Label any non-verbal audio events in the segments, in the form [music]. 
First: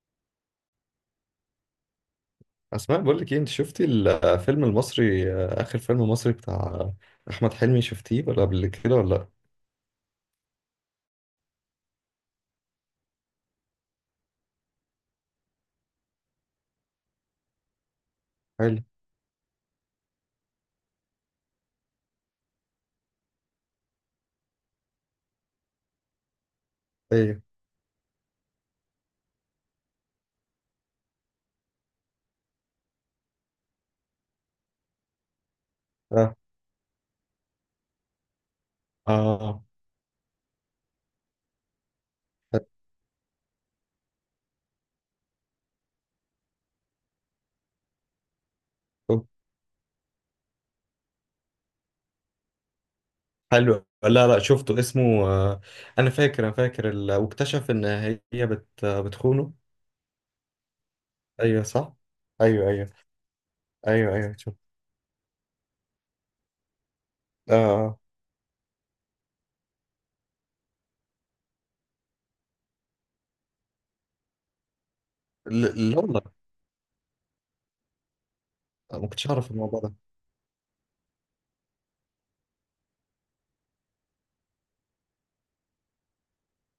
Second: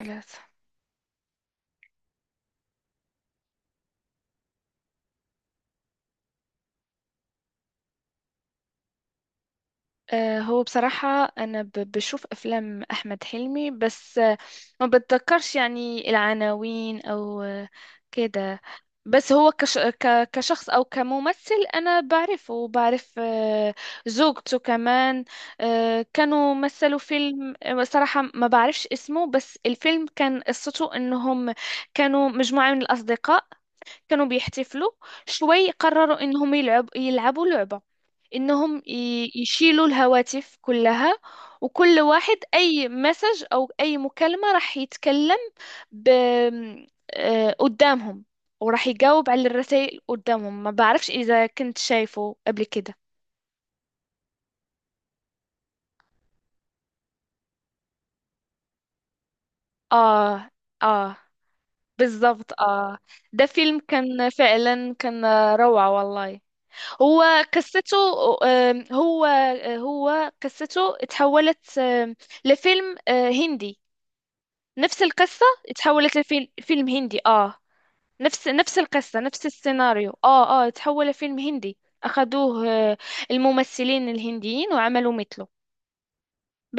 ثلاثة. اسماء، بقول لك ايه، انت شفتي الفيلم المصري، اخر فيلم مصري بتاع احمد حلمي، شفتيه ولا قبل كده ولا لا؟ هو بصراحة أنا بشوف أفلام أحمد حلمي بس ما بتذكرش يعني العناوين أو كده. حلو. بس هو كشخص أو كممثل أنا بعرفه وبعرف زوجته كمان. كانوا مثلوا ايه. فيلم، صراحة ما بعرفش اسمه، بس الفيلم كان قصته إنهم كانوا مجموعة من الأصدقاء، كانوا بيحتفلوا. شوي قرروا اه، إنهم يلعبوا لعبة انهم اه. يشيلوا الهواتف كلها، وكل واحد اي مسج او اي مكالمة راح يتكلم ب... قدامهم، وراح حلو، يجاوب على الرسائل قدامهم. ما بعرفش اذا كنت شايفه قبل كده. حلو. لا، لا، شفته. اسمه آه، انا فاكر واكتشف ان هي بتخونه. اه اه ايوه، صح. بالضبط ايوه، ايوه. اه. ده فيلم ايوه، كان ايوه، شفت. فعلا كان روعة والله. هو اه، قصته، آه. هو هو قصته تحولت لفيلم هندي. نفس القصة لا، لا، اتحولت والله لفيلم هندي اه. نفس ما القصة كنتش نفس اعرف الموضوع ده. السيناريو اه اه اتحول لفيلم هندي. أخدوه الممثلين الهنديين وعملوا مثله.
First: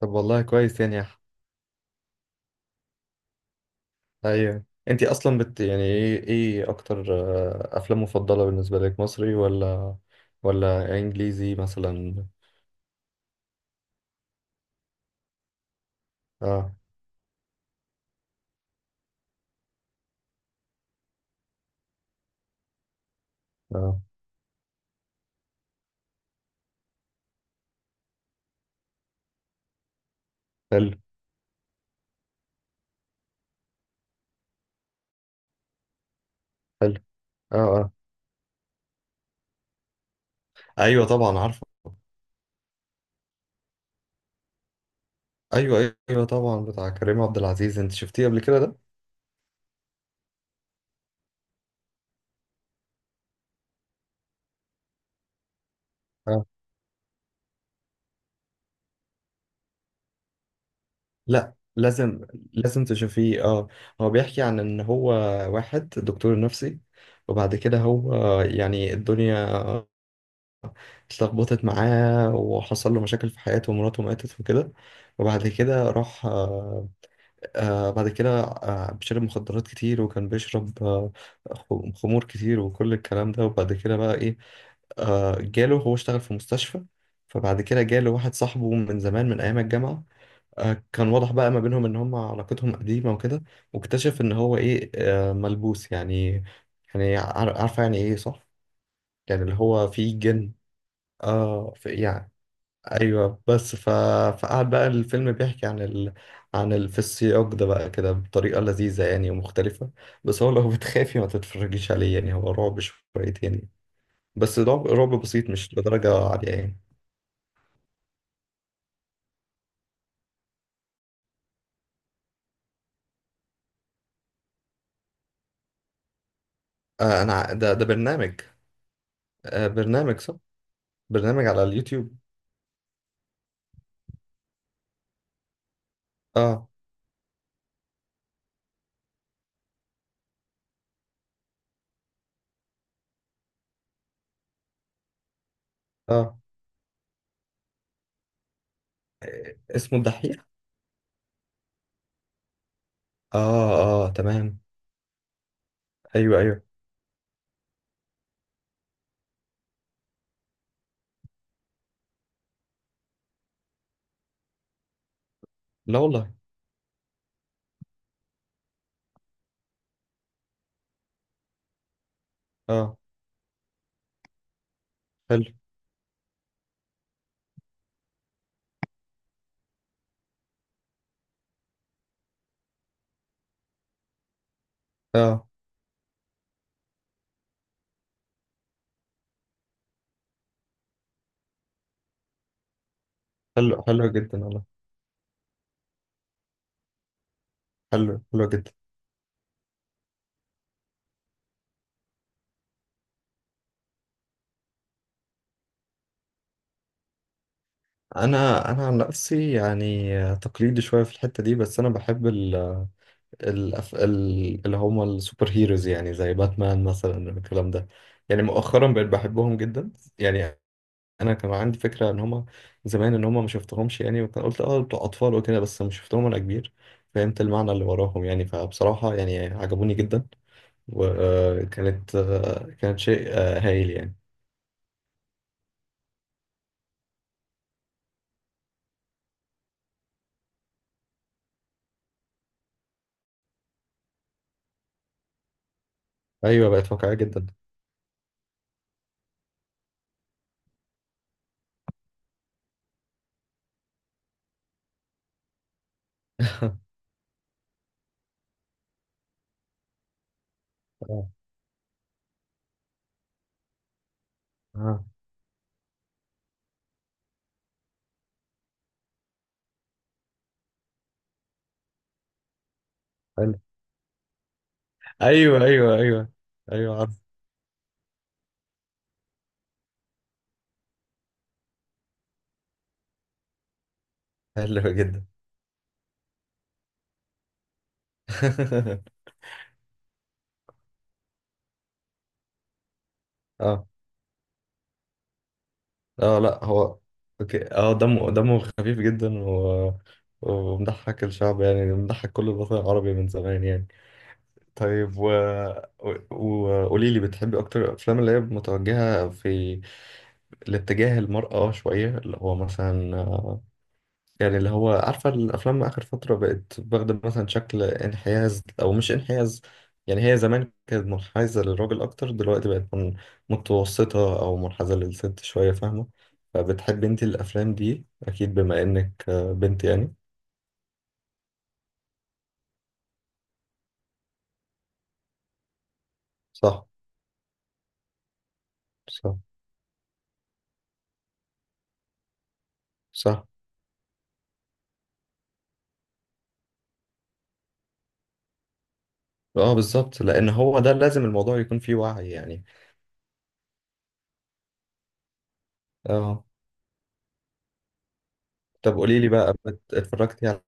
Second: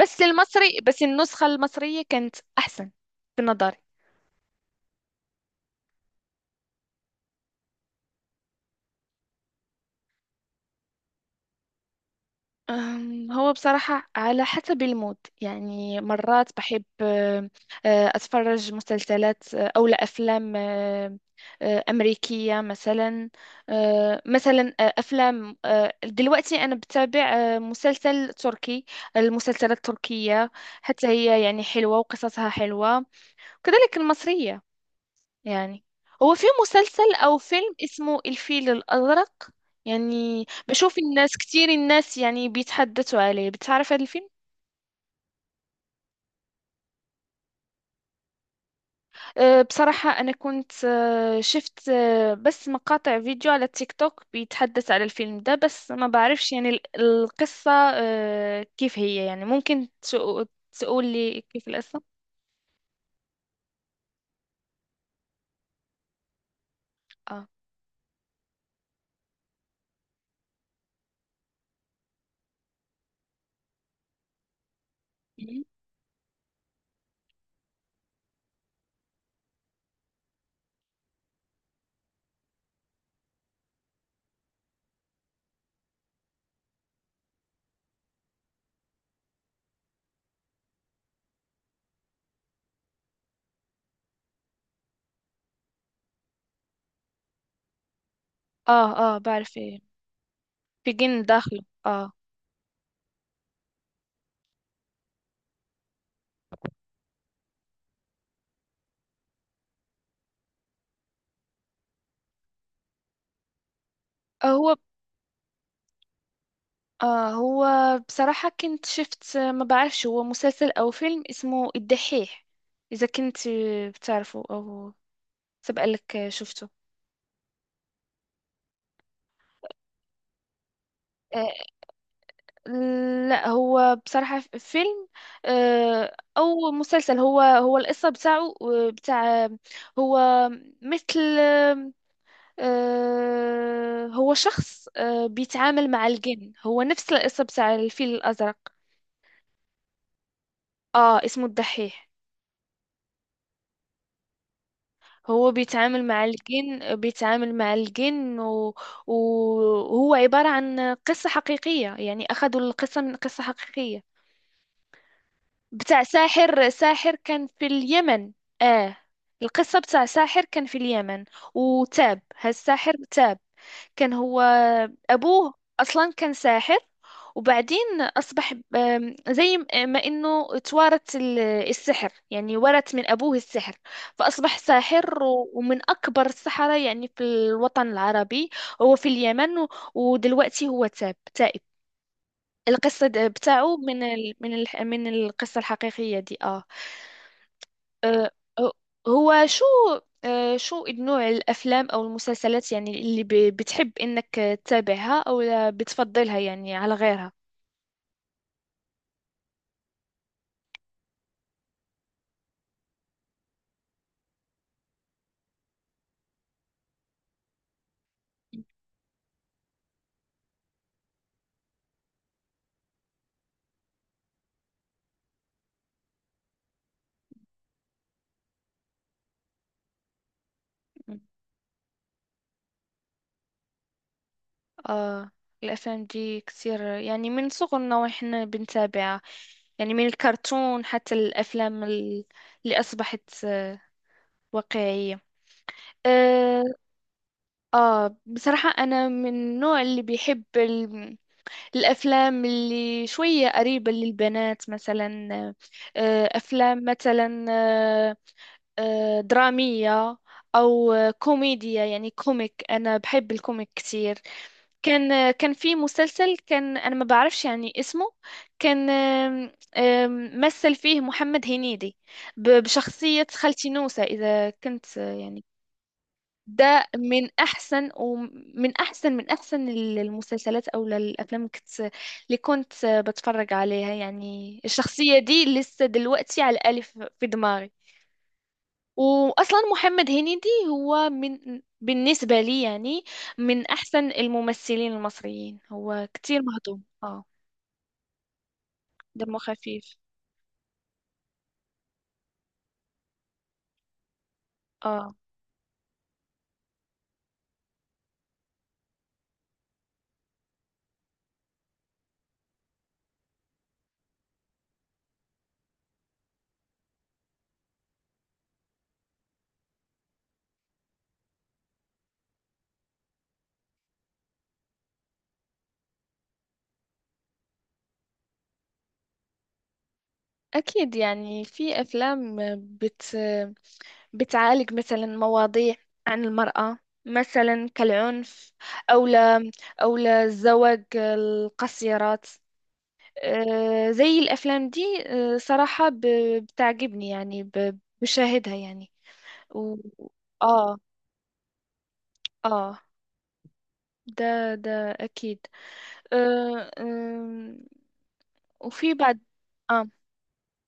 طب، والله المصري كويس بس يعني. النسخة المصرية كانت أحسن في نظري. ايوه، انت اصلا يعني ايه اكتر افلام مفضله بالنسبه لك، مصري ولا انجليزي مثلا؟ هو بصراحة على حسب المود، يعني مرات اه، بحب أتفرج مسلسلات أو لا أفلام أمريكية مثلا. اه. مثلا أفلام دلوقتي أنا بتابع مسلسل تركي. المسلسلات التركية حلو، حتى هي يعني حلوة وقصصها حلوة، وكذلك المصرية يعني. هو في حلو. مسلسل او اه، فيلم اه. اسمه الفيل الازرق، يعني بشوف ايوه، الناس طبعا عارفه. كتير، الناس يعني بيتحدثوا عليه. بتعرف هذا الفيلم؟ ايوه، ايوه، طبعا، بتاع كريم عبد العزيز، انت شفتيه قبل كده ده؟ أه بصراحة أنا كنت أه شفت أه بس مقاطع فيديو على التيك توك بيتحدث على الفيلم ده، بس ما اه. بعرفش يعني القصة أه كيف هي. يعني ممكن تقول لي لا، كيف القصة؟ لازم، لازم تشوفيه اه. هو بيحكي عن ان هو واحد دكتور نفسي، اه وبعد كده هو يعني الدنيا اتلخبطت معاه وحصل له مشاكل في حياته ومراته ماتت وكده. وبعد مهم. كده راح آه، بعد كده بيشرب مخدرات كتير، وكان بيشرب خمور كتير وكل الكلام ده. وبعد كده بقى ايه، جاله، هو اشتغل في مستشفى. فبعد كده جاله واحد صاحبه من زمان من ايام الجامعة. كان واضح بقى ما بينهم ان هم علاقتهم قديمة وكده. واكتشف ان هو ايه، ملبوس يعني. يعني عارفة يعني ايه صح؟ اه اه يعني اللي بعرف ايه، هو فيه جن. بيجن داخله اه، في اه. يعني. ايوه. بس فقعد بقى الفيلم بيحكي في السياق ده بقى كده بطريقه لذيذه يعني ومختلفه. بس هو لو [laughs] بتخافي ما تتفرجيش عليه، يعني هو رعب شويتين يعني. بس هو رعب، رعب بسيط، مش لدرجه عاليه يعني. آه هو بصراحة كنت شفت، ما بعرفش هو مسلسل أو فيلم، اسمه الدحيح. إذا كنت بتعرفه أو سبق لك شفته؟ آه، انا ده برنامج. آه، برنامج صح. برنامج آه على اليوتيوب. لا، هو بصراحة فيلم اه، أو مسلسل. هو هو القصة بتاعه بتاع هو مثل آه هو شخص آه بيتعامل مع اه. الجن، هو نفس القصة بتاع الفيل الأزرق. آه، اسمه الدحيح. آه اسمه الدحيح. اه، اه، تمام. هو بيتعامل مع ايوه، ايوه. الجن، بيتعامل مع الجن و... وهو عبارة عن قصة حقيقية. يعني أخذوا القصة من قصة حقيقية لا بتاع والله. ساحر كان في اليمن. آه القصة بتاع ساحر كان في اليمن، وتاب هالساحر، اه. تاب. كان هو حلو. أبوه أصلا كان ساحر، وبعدين أصبح، زي ما إنه توارث السحر، يعني ورث من أبوه السحر، فأصبح ساحر اه. ومن أكبر السحرة يعني في الوطن العربي. هو في اليمن ودلوقتي هو تاب، تائب. القصة بتاعه حلو، من حلو ال جدا من والله. ال من القصة الحقيقية دي آه. حلو، آه، حلو جدا. آه، هو شو شو نوع الأفلام أو المسلسلات يعني اللي بتحب إنك تتابعها أو لا بتفضلها يعني على غيرها؟ انا عن نفسي يعني تقليدي شويه في الحته دي، بس انا بحب ال ال ال اللي هم السوبر هيروز، يعني زي باتمان مثلا، الكلام ده. يعني مؤخرا بقيت بحبهم جدا يعني. انا كان عندي فكره ان هم زمان، ان هم ما شفتهمش يعني، وكان قلت اه بتوع اطفال وكده، بس ما شفتهم وانا كبير، فهمت المعنى اللي وراهم يعني، فبصراحه يعني عجبوني جدا. مم. وكانت شيء هايل يعني. آه الأفلام دي كتير يعني، من صغرنا وإحنا بنتابعها، يعني من الكرتون حتى الأفلام اللي أصبحت واقعية آه. ايوه، بقت واقعيه جدا. آه بصراحة أنا من النوع اللي بيحب الأفلام اللي شوية قريبة للبنات مثلا. أفلام [laughs] مثلا درامية أو اه، كوميديا، يعني كوميك. أنا بحب الكوميك كتير. آه. كان كان في مسلسل، كان أنا ما بعرفش يعني اسمه، كان آم، آم، مثل فيه محمد هنيدي بشخصية حلو. خالتي نوسة، إذا كنت يعني. ايوه، ايوه، ايوه، ده ايوه، عارف. من احسن ومن احسن من احسن المسلسلات او الافلام اللي كنت اللي كنت بتفرج عليها. يعني حلو الشخصيه جدا. دي لسه دلوقتي على الالف في دماغي. [laughs] واصلا محمد هنيدي هو من بالنسبه لي يعني من اه، احسن الممثلين المصريين، هو اه، كتير لا، مهضوم هو اه، اوكي. اه، دمه خفيف دمه جدا خفيف ومضحك الشعب، يعني مضحك كل الوطن العربي من زمان يعني. اه. طيب، و وقولي لي، بتحبي اكتر الافلام اللي هي متوجهه في الاتجاه المرأة شويه، اللي هو مثلا يعني اللي هو عارفة، الأفلام آخر فترة بقت واخدة مثلا شكل انحياز أو مش انحياز، يعني هي زمان كانت منحازة للراجل أكتر، دلوقتي بقت متوسطة أو منحازة للست شوية، فاهمة؟ فبتحب أنت الأفلام دي أكيد بما إنك بنت يعني. اكيد يعني في افلام بت بتعالج مثلا مواضيع عن المرأة، صح، مثلا كالعنف أو صح، أو للزواج القصيرات. صح. زي الأفلام دي، صراحة بتعجبني يعني، بشاهدها يعني اه، و... بالظبط، لأن آه هو ده لازم الموضوع يكون فيه وعي يعني. آه ده ده أكيد. اه. آه، آم، وفي طب، بعد قولي لي بقى آه اتفرجتي على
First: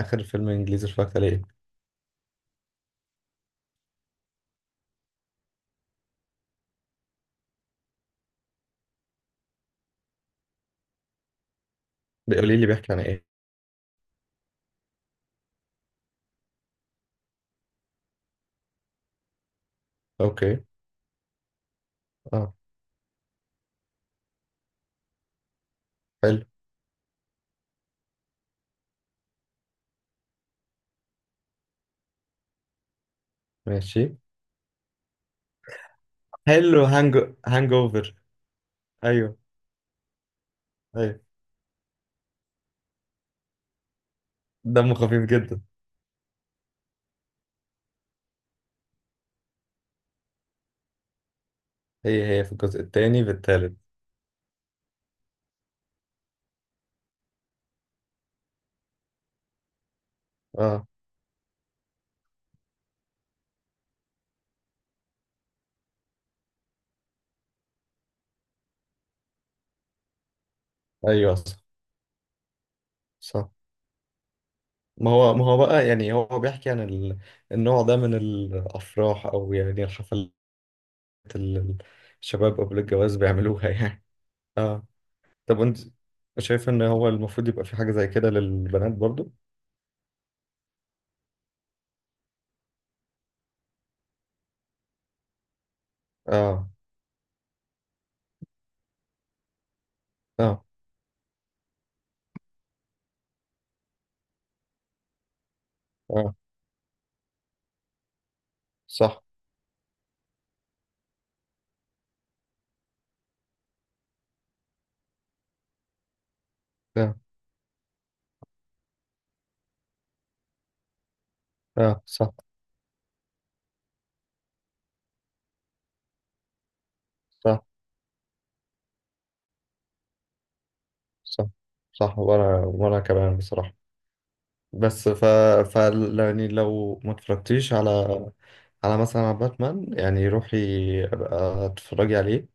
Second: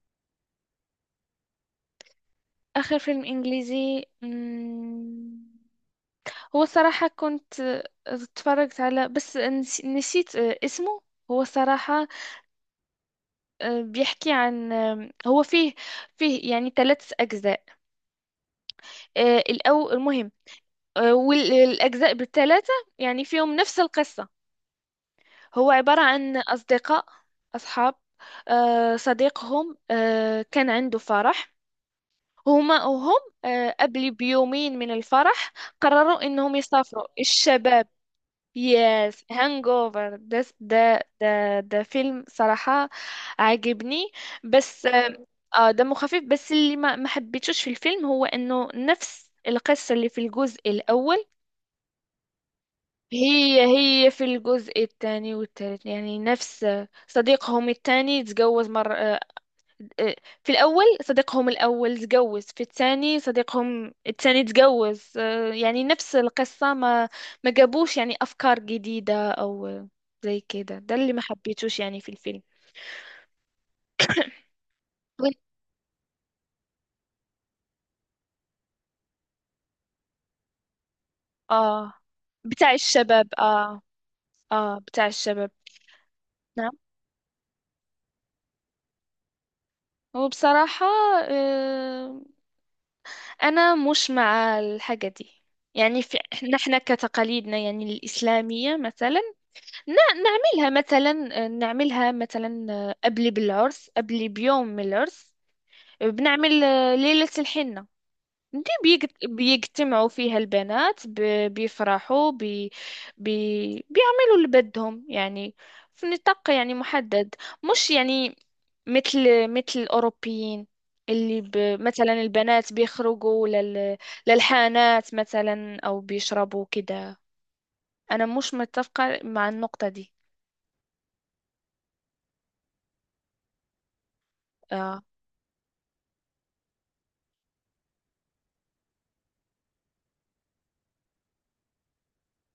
آخر فيلم إنجليزي اتفرجت عليه إيه؟ آخر فيلم إنجليزي، هو صراحة كنت اتفرجت على، بس نسيت اسمه. هو صراحة قولي لي بيحكي عن إيه؟ بيحكي عن هو فيه فيه يعني ثلاث أجزاء. الأول المهم أوكي. والأجزاء اه. بالثلاثة يعني فيهم نفس القصة. هو عبارة عن حلو. أصدقاء، أصحاب، صديقهم كان عنده فرح. هما وهم قبل ماشي. بيومين من الفرح قرروا إنهم حلو، يسافروا هانج الشباب. اوفر. يس ايوه، هانج اوفر، ايوه. ده فيلم صراحة عاجبني، بس دمه خفيف اه جدا. دمه خفيف. بس اللي ما حبيتوش في الفيلم هو انه نفس القصة اللي في الجزء الاول، هي في الجزء الثاني في هي الثالث. هي في الجزء الثاني والثالث، يعني نفس صديقهم الثاني تزوج مرة. آه، في الأول اه. صديقهم الأول تجوز، في الثاني صديقهم الثاني تجوز، يعني نفس القصة. ما جابوش يعني أفكار جديدة أو زي كده، ده اللي ما ايوه، صح. حبيتوش يعني في الفيلم. صح. ما هو وين- ما هو بقى يعني هو بيحكي عن النوع ده من الافراح او يعني الحفلات اللي آه الشباب بتاع قبل الجواز الشباب بيعملوها [laughs] آه، يعني. آه اه. بتاع الشباب. طب، انت شايف نعم ان هو المفروض يبقى في حاجة زي كده للبنات برضو؟ وبصراحة آه، أنا مش مع الحاجة دي يعني. في اه، نحن كتقاليدنا يعني الإسلامية مثلا، ن- اه، نعملها مثلا، نعملها مثلا قبل بالعرس، قبل بيوم من العرس اه، بنعمل ليلة الحنة. دي صح. بيجتمعوا فيها البنات بيفرحوا بي بي بيعملوا اللي بدهم، يعني في نطاق يعني اه، محدد، مش يعني مثل مثل الأوروبيين اللي ب اه. مثلا صح، البنات بيخرجوا للحانات مثلا أو بيشربوا كده. صح، أنا مش متفقة مع النقطة دي صح، صح، وانا كمان بصراحة. آه. بس ف يعني لو ما اتفرجتيش على مثلا على باتمان، يعني روحي ابقى اتفرجي عليه،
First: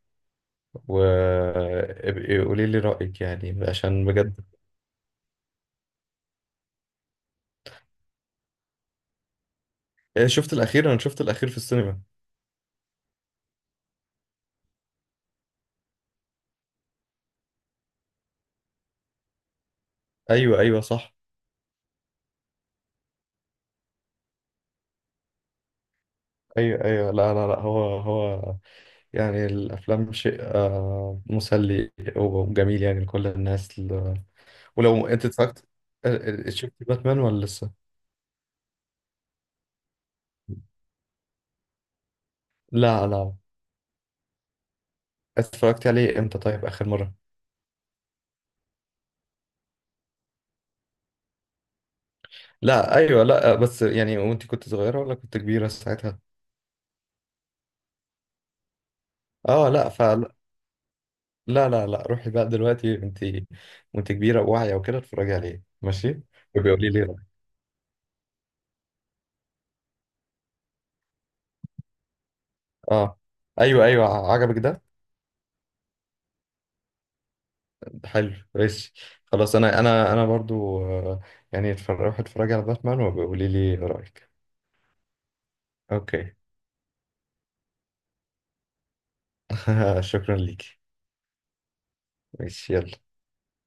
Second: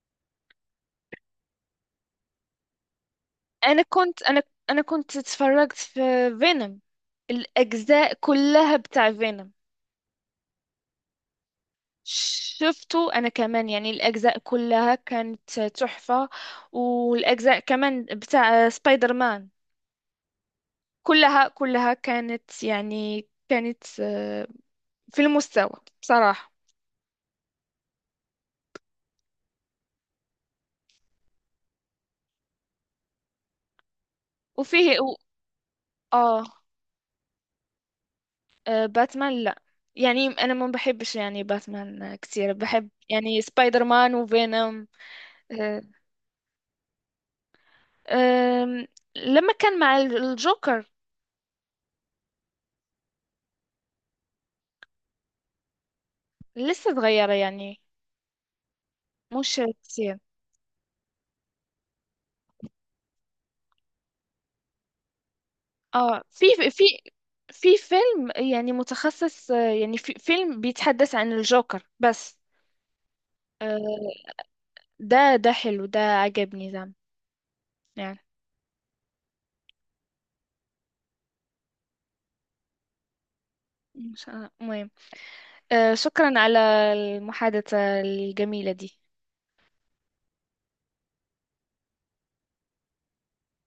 وابقي قولي لي رأيك يعني انا عشان كنت بجد. انا انا كنت اتفرجت في فينوم، الاجزاء كلها بتاع فينوم. إيه، شفت الأخير، أنا شفت الأخير في السينما. شفته انا كمان، يعني الاجزاء كلها كانت تحفة، والاجزاء كمان بتاع سبايدر مان، أيوه، أيوه، صح. كلها كلها كانت يعني كانت في المستوى بصراحة. أيوه، أيوه، لا، لا، لا، هو يعني الأفلام شيء مسلي وجميل يعني لكل الناس وفيه ولو و... أنت اتفرجت اه آه، شفت باتمان ولا لسه؟ باتمان لا، يعني انا ما بحبش يعني باتمان كثير. بحب لا، لا. يعني سبايدر مان وفينوم. اتفرجت عليه امتى طيب آخر مرة؟ أم، لما كان مع الجوكر، لا، ايوه، لا، بس يعني، وانت كنت صغيره ولا كنت كبيره ساعتها؟ لسه صغيرة يعني، مش اه، لا، كتير. فلا. لا، لا، لا، روحي بقى دلوقتي، وانت كبيره وواعيه وكده، اتفرجي عليه ماشي. اه وبيقولي لي رأيك. في فيلم يعني متخصص يعني في فيلم بيتحدث عن الجوكر بس. اه، آه، ايوه، ايوه، عجبك ده؟ ده ده حلو، ده عجبني ده يعني. حلو، ماشي. خلاص، انا برضو يعني روحي اتفرجي على باتمان وبيقولي لي رايك. المهم، اوكي. شكرا على المحادثة الجميلة دي. [laughs] شكرا ليكي. ماشي، يلا.